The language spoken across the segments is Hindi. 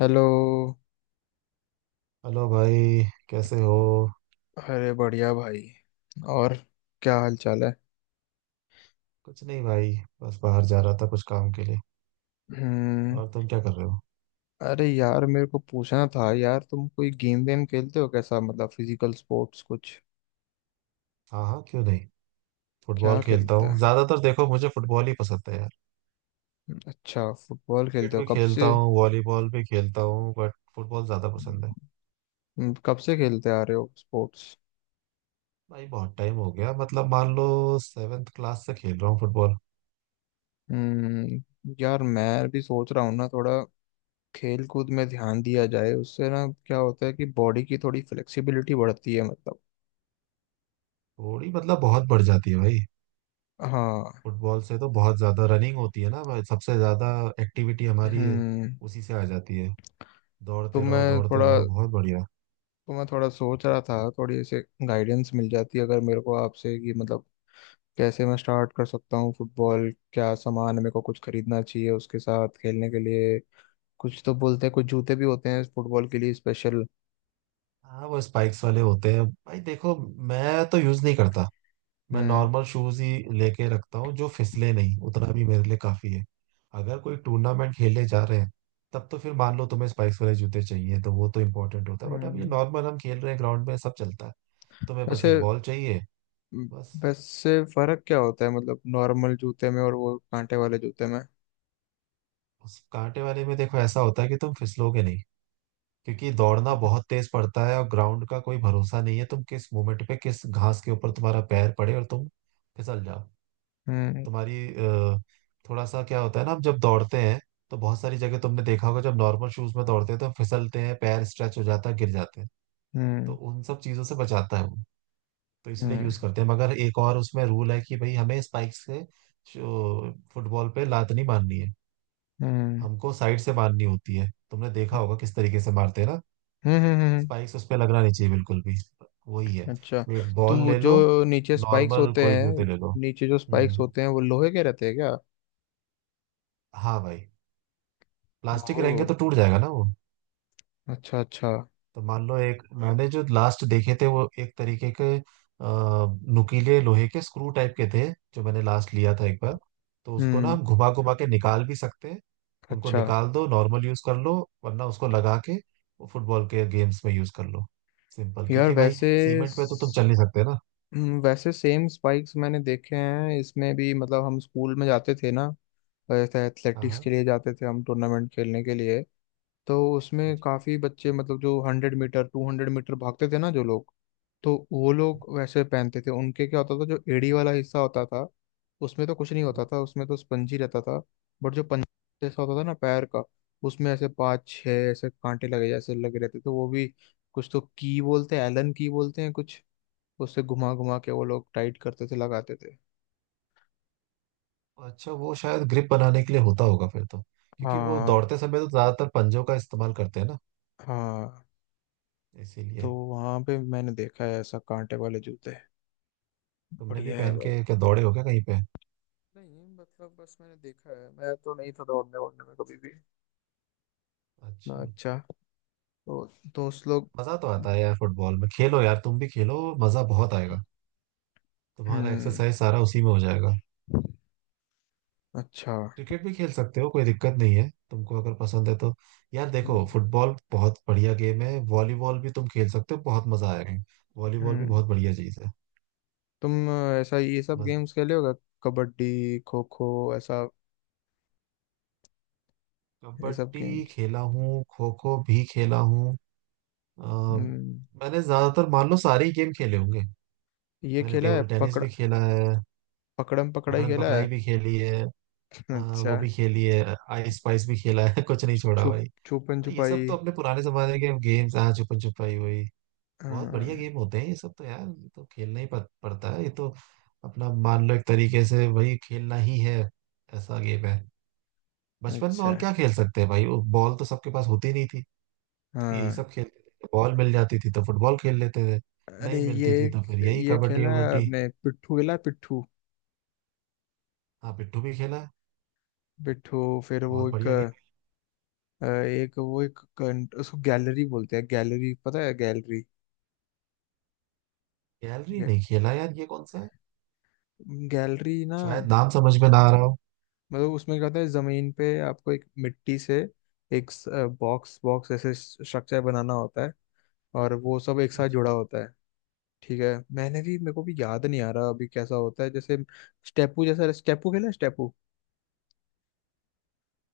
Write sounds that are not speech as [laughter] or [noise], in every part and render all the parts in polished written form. हेलो। हेलो भाई। कैसे हो? अरे बढ़िया भाई। और क्या हाल चाल है। कुछ नहीं भाई, बस बाहर जा रहा था कुछ काम के लिए। हम्म। और तुम क्या कर रहे हो? अरे यार, मेरे को पूछना था यार, तुम कोई गेम वेम खेलते हो कैसा, मतलब फिजिकल स्पोर्ट्स कुछ। हाँ हाँ क्यों नहीं। फुटबॉल क्या खेलता खेलते हूँ हो। ज्यादातर। देखो मुझे फुटबॉल ही पसंद है यार। अच्छा, फुटबॉल क्रिकेट खेलते हो भी कब खेलता से। हूँ, वॉलीबॉल भी खेलता हूँ बट फुटबॉल ज्यादा पसंद है। कब से खेलते आ रहे हो स्पोर्ट्स। भाई बहुत टाइम हो गया, मतलब मान लो सेवेंथ क्लास से खेल रहा हूँ फुटबॉल। यार मैं भी सोच रहा हूँ ना, थोड़ा खेल कूद में ध्यान दिया जाए। उससे ना क्या होता है कि बॉडी की थोड़ी फ्लेक्सिबिलिटी बढ़ती है मतलब। थोड़ी मतलब बहुत बढ़ जाती है भाई। हाँ। फुटबॉल से तो बहुत ज्यादा रनिंग होती है ना भाई, सबसे ज्यादा एक्टिविटी हमारी हम्म। उसी से आ जाती है। तो दौड़ते रहो मैं दौड़ते थोड़ा रहो, बहुत बढ़िया। तो मैं थोड़ा सोच रहा था, थोड़ी ऐसे गाइडेंस मिल जाती अगर मेरे को आपसे कि मतलब कैसे मैं स्टार्ट कर सकता हूँ फुटबॉल। क्या सामान मेरे को कुछ खरीदना चाहिए उसके साथ खेलने के लिए। कुछ तो बोलते हैं कुछ जूते भी होते हैं फुटबॉल के लिए स्पेशल। हाँ वो स्पाइक्स वाले होते हैं भाई। देखो मैं तो यूज नहीं करता, मैं हम्म। नॉर्मल शूज ही लेके रखता हूँ। जो फिसले नहीं उतना भी मेरे लिए काफी है। अगर कोई टूर्नामेंट खेलने जा रहे हैं तब तो फिर मान लो तुम्हें स्पाइक्स वाले जूते चाहिए, तो वो तो इंपॉर्टेंट होता है। बट अब ये हम्म। नॉर्मल हम खेल रहे हैं ग्राउंड में, सब चलता है। तुम्हें बस वैसे एक बॉल चाहिए बस। वैसे फर्क क्या होता है मतलब नॉर्मल जूते में और वो कांटे वाले जूते में। उस कांटे वाले में देखो ऐसा होता है कि तुम फिसलोगे नहीं, क्योंकि दौड़ना हम्म। बहुत तेज पड़ता है और ग्राउंड का कोई भरोसा नहीं है। तुम किस मोमेंट पे किस घास के ऊपर तुम्हारा पैर पड़े और तुम फिसल जाओ। हम्म। तुम्हारी थोड़ा सा क्या होता है ना, हम जब दौड़ते हैं तो बहुत सारी जगह तुमने देखा होगा, जब नॉर्मल शूज में दौड़ते हैं तो फिसलते हैं, पैर स्ट्रेच हो जाता है, गिर जाते हैं। तो हम्म। उन सब चीजों से बचाता है वो। तो इसलिए हम्म। यूज करते हैं, मगर एक और उसमें रूल है कि भाई हमें स्पाइक्स से जो फुटबॉल पे लात नहीं मारनी है, हम्म। हमको साइड से मारनी होती है। तुमने देखा होगा किस तरीके से मारते हैं ना। हम्म। हम्म। हम्म। स्पाइक्स उस पर लगना नहीं चाहिए बिल्कुल भी, वही है। अच्छा। एक बॉल तो ले लो, जो नीचे स्पाइक्स नॉर्मल होते कोई हैं जूते ले लो। नीचे जो स्पाइक्स हम्म। होते हैं वो लोहे के रहते हैं क्या। हाँ भाई, प्लास्टिक ओह। रहेंगे तो टूट जाएगा ना वो। अच्छा अच्छा। तो मान लो, एक मैंने जो लास्ट देखे थे वो एक तरीके के नुकीले लोहे के स्क्रू टाइप के थे, जो मैंने लास्ट लिया था एक बार। तो उसको ना हम्म। हम घुमा घुमा के निकाल भी सकते हैं। उनको अच्छा। निकाल दो नॉर्मल यूज कर लो, वरना उसको लगा के वो फुटबॉल के गेम्स में यूज कर लो। सिंपल, यार क्योंकि भाई वैसे सीमेंट पे तो तुम चल स- नहीं सकते ना। वैसे सेम स्पाइक्स मैंने देखे हैं इसमें भी, मतलब हम स्कूल में जाते थे ना, हाँ एथलेटिक्स हाँ। के लिए जाते थे हम, टूर्नामेंट खेलने के लिए। तो उसमें अच्छा काफी बच्चे, मतलब जो 100 मीटर टू 100 मीटर भागते थे ना, जो लोग, तो वो लोग वैसे पहनते थे। उनके क्या होता था, जो एड़ी वाला हिस्सा होता था उसमें तो कुछ नहीं होता था, उसमें तो स्पंजी रहता था। बट जो पंजा जैसा होता था ना पैर का, उसमें ऐसे पाँच छह ऐसे कांटे लगे जैसे लगे रहते थे। तो वो भी कुछ तो की बोलते हैं, एलन की बोलते हैं कुछ, उससे घुमा घुमा के वो लोग टाइट करते थे, लगाते थे। अच्छा। वो शायद ग्रिप बनाने के लिए होता होगा फिर तो, क्योंकि वो हाँ दौड़ते समय तो ज्यादातर पंजों का इस्तेमाल करते हैं ना, हाँ। इसीलिए। तो वहां पे मैंने देखा है ऐसा कांटे वाले जूते। तुमने भी बढ़िया है पहन भाई। के क्या दौड़े हो क्या कहीं पे? नहीं, मतलब बस मैंने देखा है, मैं तो नहीं था दौड़ने वौड़ने में कभी भी। ना, अच्छा। अच्छा। तो दोस्त लोग। मजा तो आता है यार फुटबॉल में, खेलो यार तुम भी खेलो, मजा बहुत आएगा, तुम्हारा हम्म। एक्सरसाइज सारा उसी में हो जाएगा। अच्छा। क्रिकेट भी खेल सकते हो, कोई दिक्कत नहीं है तुमको अगर पसंद है तो। यार हम्म। देखो फुटबॉल बहुत बढ़िया गेम है, वॉलीबॉल भी तुम खेल सकते हो, बहुत मजा आएगा। वॉलीबॉल भी हम्म। बहुत बढ़िया चीज है। तुम ऐसा ये सब मजा। गेम्स खेले होगा, कबड्डी, खो खो, ऐसा ये सब कबड्डी गेम्स। खेला हूँ, खो खो भी खेला हूँ। अ, हम्म। मैंने ज्यादातर मान लो सारे ही गेम खेले होंगे। ये मैंने खेला है टेबल टेनिस पकड़ भी खेला है। पकड़म पकड़ाई पकड़न खेला पकड़ाई है। भी खेली है। अच्छा। वो भी खेली है, आइस स्पाइस भी खेला है [laughs] कुछ नहीं छोड़ा छुप भाई। छुपन भाई ये छुपाई। सब तो अपने पुराने जमाने के गेम्स, हाँ छुपन छुपाई हुई, बहुत बढ़िया हाँ। गेम होते हैं ये सब तो यार। ये तो खेलना ही पड़ता है। ये तो अपना मान लो एक तरीके से वही खेलना ही है, ऐसा गेम है। बचपन में अच्छा। और क्या खेल सकते हैं भाई, वो बॉल तो सबके पास होती नहीं थी, तो यही हाँ। सब खेलते थे। बॉल मिल जाती थी तो फुटबॉल खेल लेते थे, अरे नहीं ये मिलती थी तो फिर यही ये कबड्डी खेला है वबड्डी। आपने, पिट्ठू खेला है, पिट्ठू। हाँ पिट्ठू भी खेला, पिट्ठू फिर वो बहुत एक बढ़िया गेम। एक वो एक उसको गैलरी बोलते हैं, गैलरी पता है, गैलरी। गैलरी नहीं खेला यार, ये कौन सा, गैलरी ना, शायद नाम समझ में ना आ रहा हो। मतलब उसमें क्या होता है, जमीन पे आपको एक मिट्टी से एक बॉक्स बॉक्स ऐसे स्ट्रक्चर बनाना होता है, और वो सब एक साथ अच्छा। जुड़ा होता है। ठीक है, मैंने भी, मेरे को भी याद नहीं आ रहा अभी कैसा होता है जैसे स्टेपू जैसा। स्टेपू खेला है? स्टेपू?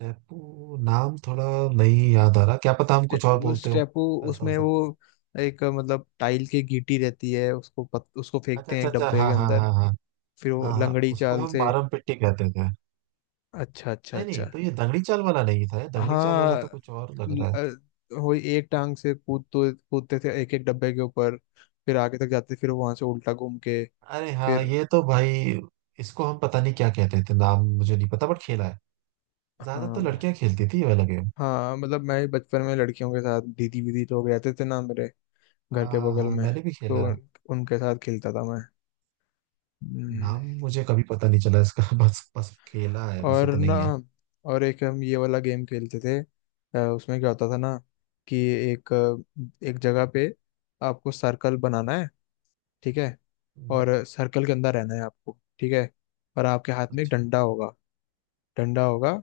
टैपू नाम थोड़ा नहीं याद आ रहा, क्या पता हम कुछ और वो बोलते हो, स्टेपू ऐसा हो उसमें वो सकता। एक मतलब टाइल की गीटी रहती है, उसको उसको अच्छा फेंकते हैं अच्छा एक अच्छा डब्बे हाँ के हाँ अंदर, हाँ हाँ। फिर वो हाँ हाँ, लंगड़ी उसको चाल हम से। मारम पिट्टी कहते थे। अच्छा अच्छा नहीं अच्छा। नहीं, तो ये दंगड़ी चाल वाला नहीं था, ये दंगड़ी चाल वाला हाँ। तो कुछ और लग रहा है। वही एक टांग से कूद तो कूदते थे एक एक डब्बे के ऊपर, फिर आगे तक जाते, फिर वहां से उल्टा घूम के अरे हाँ फिर। ये तो भाई, इसको हम पता नहीं क्या कहते थे, नाम मुझे नहीं पता बट खेला है। ज्यादा तो हाँ लड़कियां खेलती थी ये वाला गेम। हाँ, मतलब मैं बचपन में लड़कियों के साथ, दीदी वीदी लोग रहते थे ना मेरे घर हाँ के हाँ बगल हाँ में, मैंने भी तो खेला है। उनके साथ खेलता था मैं। हम्म, नाम मुझे कभी पता नहीं चला इसका [laughs] बस बस खेला है, बस और इतना ना, ही है। और एक हम ये वाला गेम खेलते थे। उसमें क्या होता था ना कि एक एक जगह पे आपको सर्कल बनाना है, ठीक है, हम्म। और सर्कल के अंदर रहना है आपको, ठीक है, और आपके हाथ में एक अच्छा। डंडा होगा, डंडा होगा,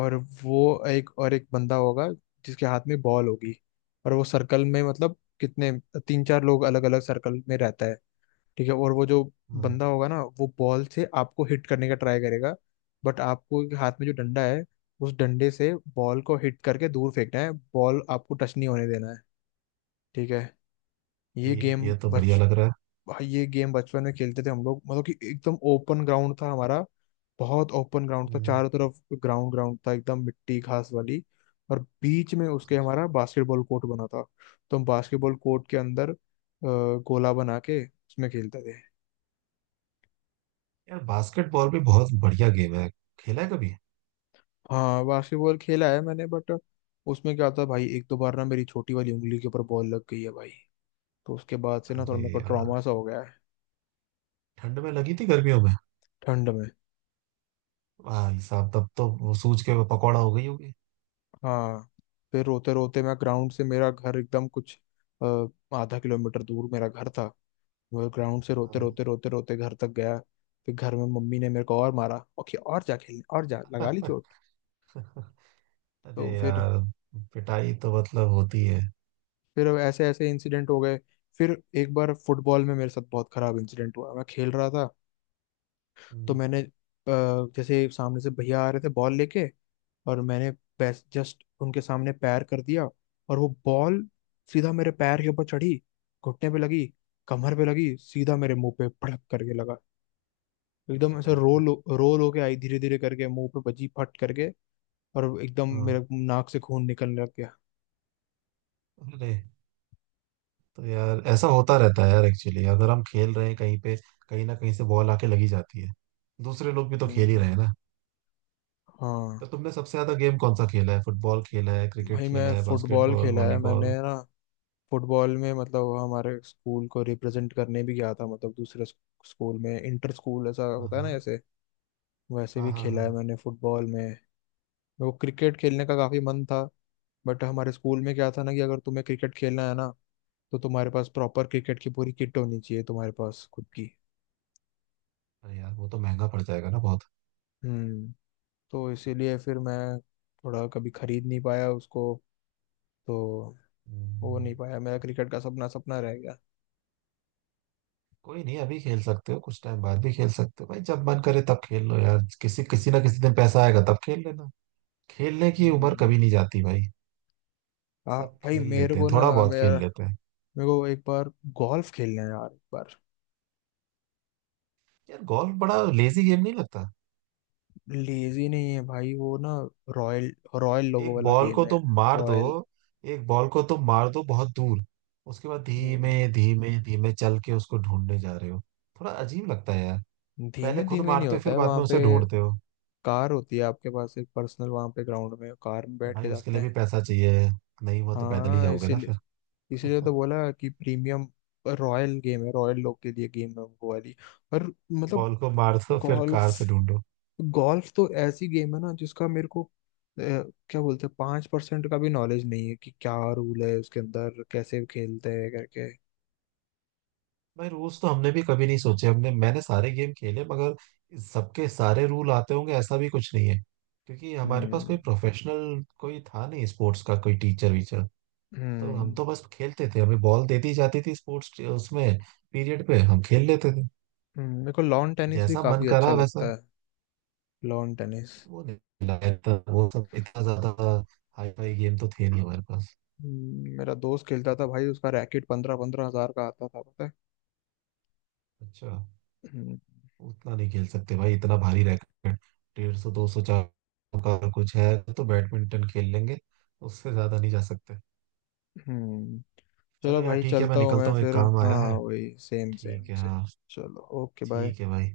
और वो एक, और एक बंदा होगा जिसके हाथ में बॉल होगी, और वो सर्कल में, मतलब कितने, तीन चार लोग अलग अलग सर्कल में रहता है, ठीक है, और वो जो हाँ बंदा होगा ना वो बॉल से आपको हिट करने का ट्राई करेगा, बट आपको हाथ में जो डंडा है, उस डंडे से बॉल को हिट करके दूर फेंकना है, बॉल आपको टच नहीं होने देना है, ठीक है। ये गेम ये तो बढ़िया बच लग रहा है। भाई ये गेम बचपन में खेलते थे हम लोग, मतलब कि एकदम ओपन ग्राउंड था हमारा, बहुत ओपन ग्राउंड था हम्म। चारों तरफ, ग्राउंड ग्राउंड था एकदम मिट्टी घास वाली, और बीच में उसके हमारा बास्केटबॉल कोर्ट बना था। तो हम बास्केटबॉल कोर्ट के अंदर गोला बना के उसमें खेलते थे। यार बास्केटबॉल भी बहुत बढ़िया गेम है, खेला है कभी? हाँ, बास्केटबॉल खेला है मैंने, बट उसमें क्या था भाई, एक दो बार ना मेरी छोटी वाली उंगली के ऊपर बॉल लग गई है भाई, तो उसके बाद से ना थोड़ा अरे मेरे को यार, ट्रॉमा सा हो गया है। ठंड में लगी थी गर्मियों में? ठंड में। भाई साहब तब तो वो सूज के पकौड़ा हो गई होगी। हाँ। फिर रोते रोते मैं ग्राउंड से, मेरा घर एकदम कुछ अ, आधा किलोमीटर दूर मेरा घर था, मैं ग्राउंड से रोते हाँ। रोते रोते रोते घर तक गया। फिर घर में मम्मी ने मेरे को और मारा, ओके, और जा खेलने, और जा लगा ली चोट। [laughs] तो अरे फिर, यार, पिटाई तो मतलब होती है। ऐसे ऐसे इंसिडेंट हो गए। फिर एक बार फुटबॉल में मेरे साथ बहुत खराब इंसिडेंट हुआ, मैं खेल रहा था, हम्म। तो मैंने जैसे सामने से भैया आ रहे थे बॉल लेके, और मैंने जस्ट उनके सामने पैर कर दिया, और वो बॉल सीधा मेरे पैर के ऊपर चढ़ी, घुटने पे लगी, कमर पे लगी, सीधा मेरे मुंह पे भड़क करके लगा, एकदम अरे ऐसे बाप रे। रोल रोल होके आई, धीरे धीरे करके मुंह पे बजी फट करके, और एकदम हाँ। मेरे नाक से खून निकलने लग गया। अरे। तो यार ऐसा होता रहता है यार एक्चुअली, अगर हम खेल रहे हैं कहीं पे कहीं ना कहीं से बॉल आके लगी जाती है, दूसरे लोग भी तो खेल ही हम्म, रहे हैं ना। हाँ। तो तुमने सबसे ज्यादा गेम कौन सा खेला है? फुटबॉल खेला है, क्रिकेट भाई खेला मैं है, फुटबॉल बास्केटबॉल, खेला है मैंने वॉलीबॉल? ना, फुटबॉल में मतलब हमारे स्कूल को रिप्रेजेंट करने भी गया था, मतलब दूसरे स्कूल में, इंटर स्कूल ऐसा हाँ होता है ना, हाँ ऐसे वैसे हाँ भी हाँ खेला हाँ। है मैंने फुटबॉल में। वो क्रिकेट खेलने का काफी मन था, बट हमारे स्कूल में क्या था ना कि अगर तुम्हें क्रिकेट खेलना है ना, तो तुम्हारे पास प्रॉपर क्रिकेट की पूरी किट होनी चाहिए, तुम्हारे पास खुद की। अरे यार वो तो महंगा पड़ जाएगा ना बहुत। हम्म। तो इसीलिए फिर मैं थोड़ा कभी खरीद नहीं पाया उसको, तो हो हम्म। नहीं पाया, मेरा क्रिकेट का सपना सपना रह गया। कोई नहीं, अभी खेल सकते हो, कुछ टाइम बाद भी खेल सकते हो भाई, जब मन करे तब खेल लो यार, किसी किसी ना किसी दिन पैसा आएगा तब खेल लेना। खेलने की उम्र हम्म। कभी नहीं जाती भाई, आ सब भाई, खेल मेरे लेते को हैं, ना, थोड़ा बहुत मेरा खेल लेते हैं। मेरे को एक बार गोल्फ खेलना है यार, एक बार। यार गोल्फ बड़ा लेजी गेम नहीं लगता? लेजी नहीं है भाई वो ना, रॉयल रॉयल लोगो एक वाला बॉल गेम को है, तुम मार दो। रॉयल। एक बॉल को तुम मार दो बहुत दूर, उसके बाद हम्म, धीमे धीमे धीमे चल के उसको ढूंढने जा रहे हो। थोड़ा अजीब लगता है यार। पहले धीमे खुद धीमे नहीं मारते हो होता फिर है बाद वहां में पे, उसे ढूंढते हो। कार होती है आपके पास एक पर्सनल, वहां पे ग्राउंड में कार में अब बैठ भाई के उसके जाते लिए भी हैं। पैसा चाहिए, नहीं हुआ तो पैदल ही हाँ, जाओगे ना इसीलिए, फिर। तो [laughs] बोला कि प्रीमियम रॉयल गेम है, रॉयल लोग के लिए गेम है वो वाली, और मतलब बॉल को मार दो फिर गोल्फ कार से ढूंढो। गोल्फ तो ऐसी गेम है ना जिसका मेरे को क्या बोलते हैं, 5% का भी नॉलेज नहीं है कि क्या रूल है उसके अंदर, कैसे खेलते हैं करके। भाई रूल्स तो हमने भी कभी नहीं सोचे, हमने मैंने सारे गेम खेले मगर सबके सारे रूल आते होंगे ऐसा भी कुछ नहीं है, क्योंकि हमारे पास कोई हम्म। प्रोफेशनल कोई था नहीं, स्पोर्ट्स का कोई टीचर वीचर। तो हम हम्म। तो बस खेलते थे, हमें बॉल दे दी जाती थी, स्पोर्ट्स उसमें पीरियड पे हम खेल लेते थे, मेरे को लॉन टेनिस भी जैसा मन काफी अच्छा करा वैसा। लगता है, लॉन टेनिस। वो नहीं लाया था वो सब, इतना ज्यादा हाई फाई गेम तो थे नहीं हमारे पास। मेरा दोस्त खेलता था भाई, उसका रैकेट 15-15 हजार का आता था, पता है। अच्छा। हम्म। उतना नहीं खेल सकते भाई इतना भारी रैकेट। 150 200 400 का कुछ है तो बैडमिंटन खेल लेंगे, उससे ज्यादा नहीं जा सकते। हम्म। चलो चलो यार भाई, ठीक है, मैं चलता हूँ निकलता मैं हूँ, एक फिर, काम आया हाँ है। वही, सेम ठीक सेम है सेम। हाँ। चलो ओके बाय। ठीक है भाई।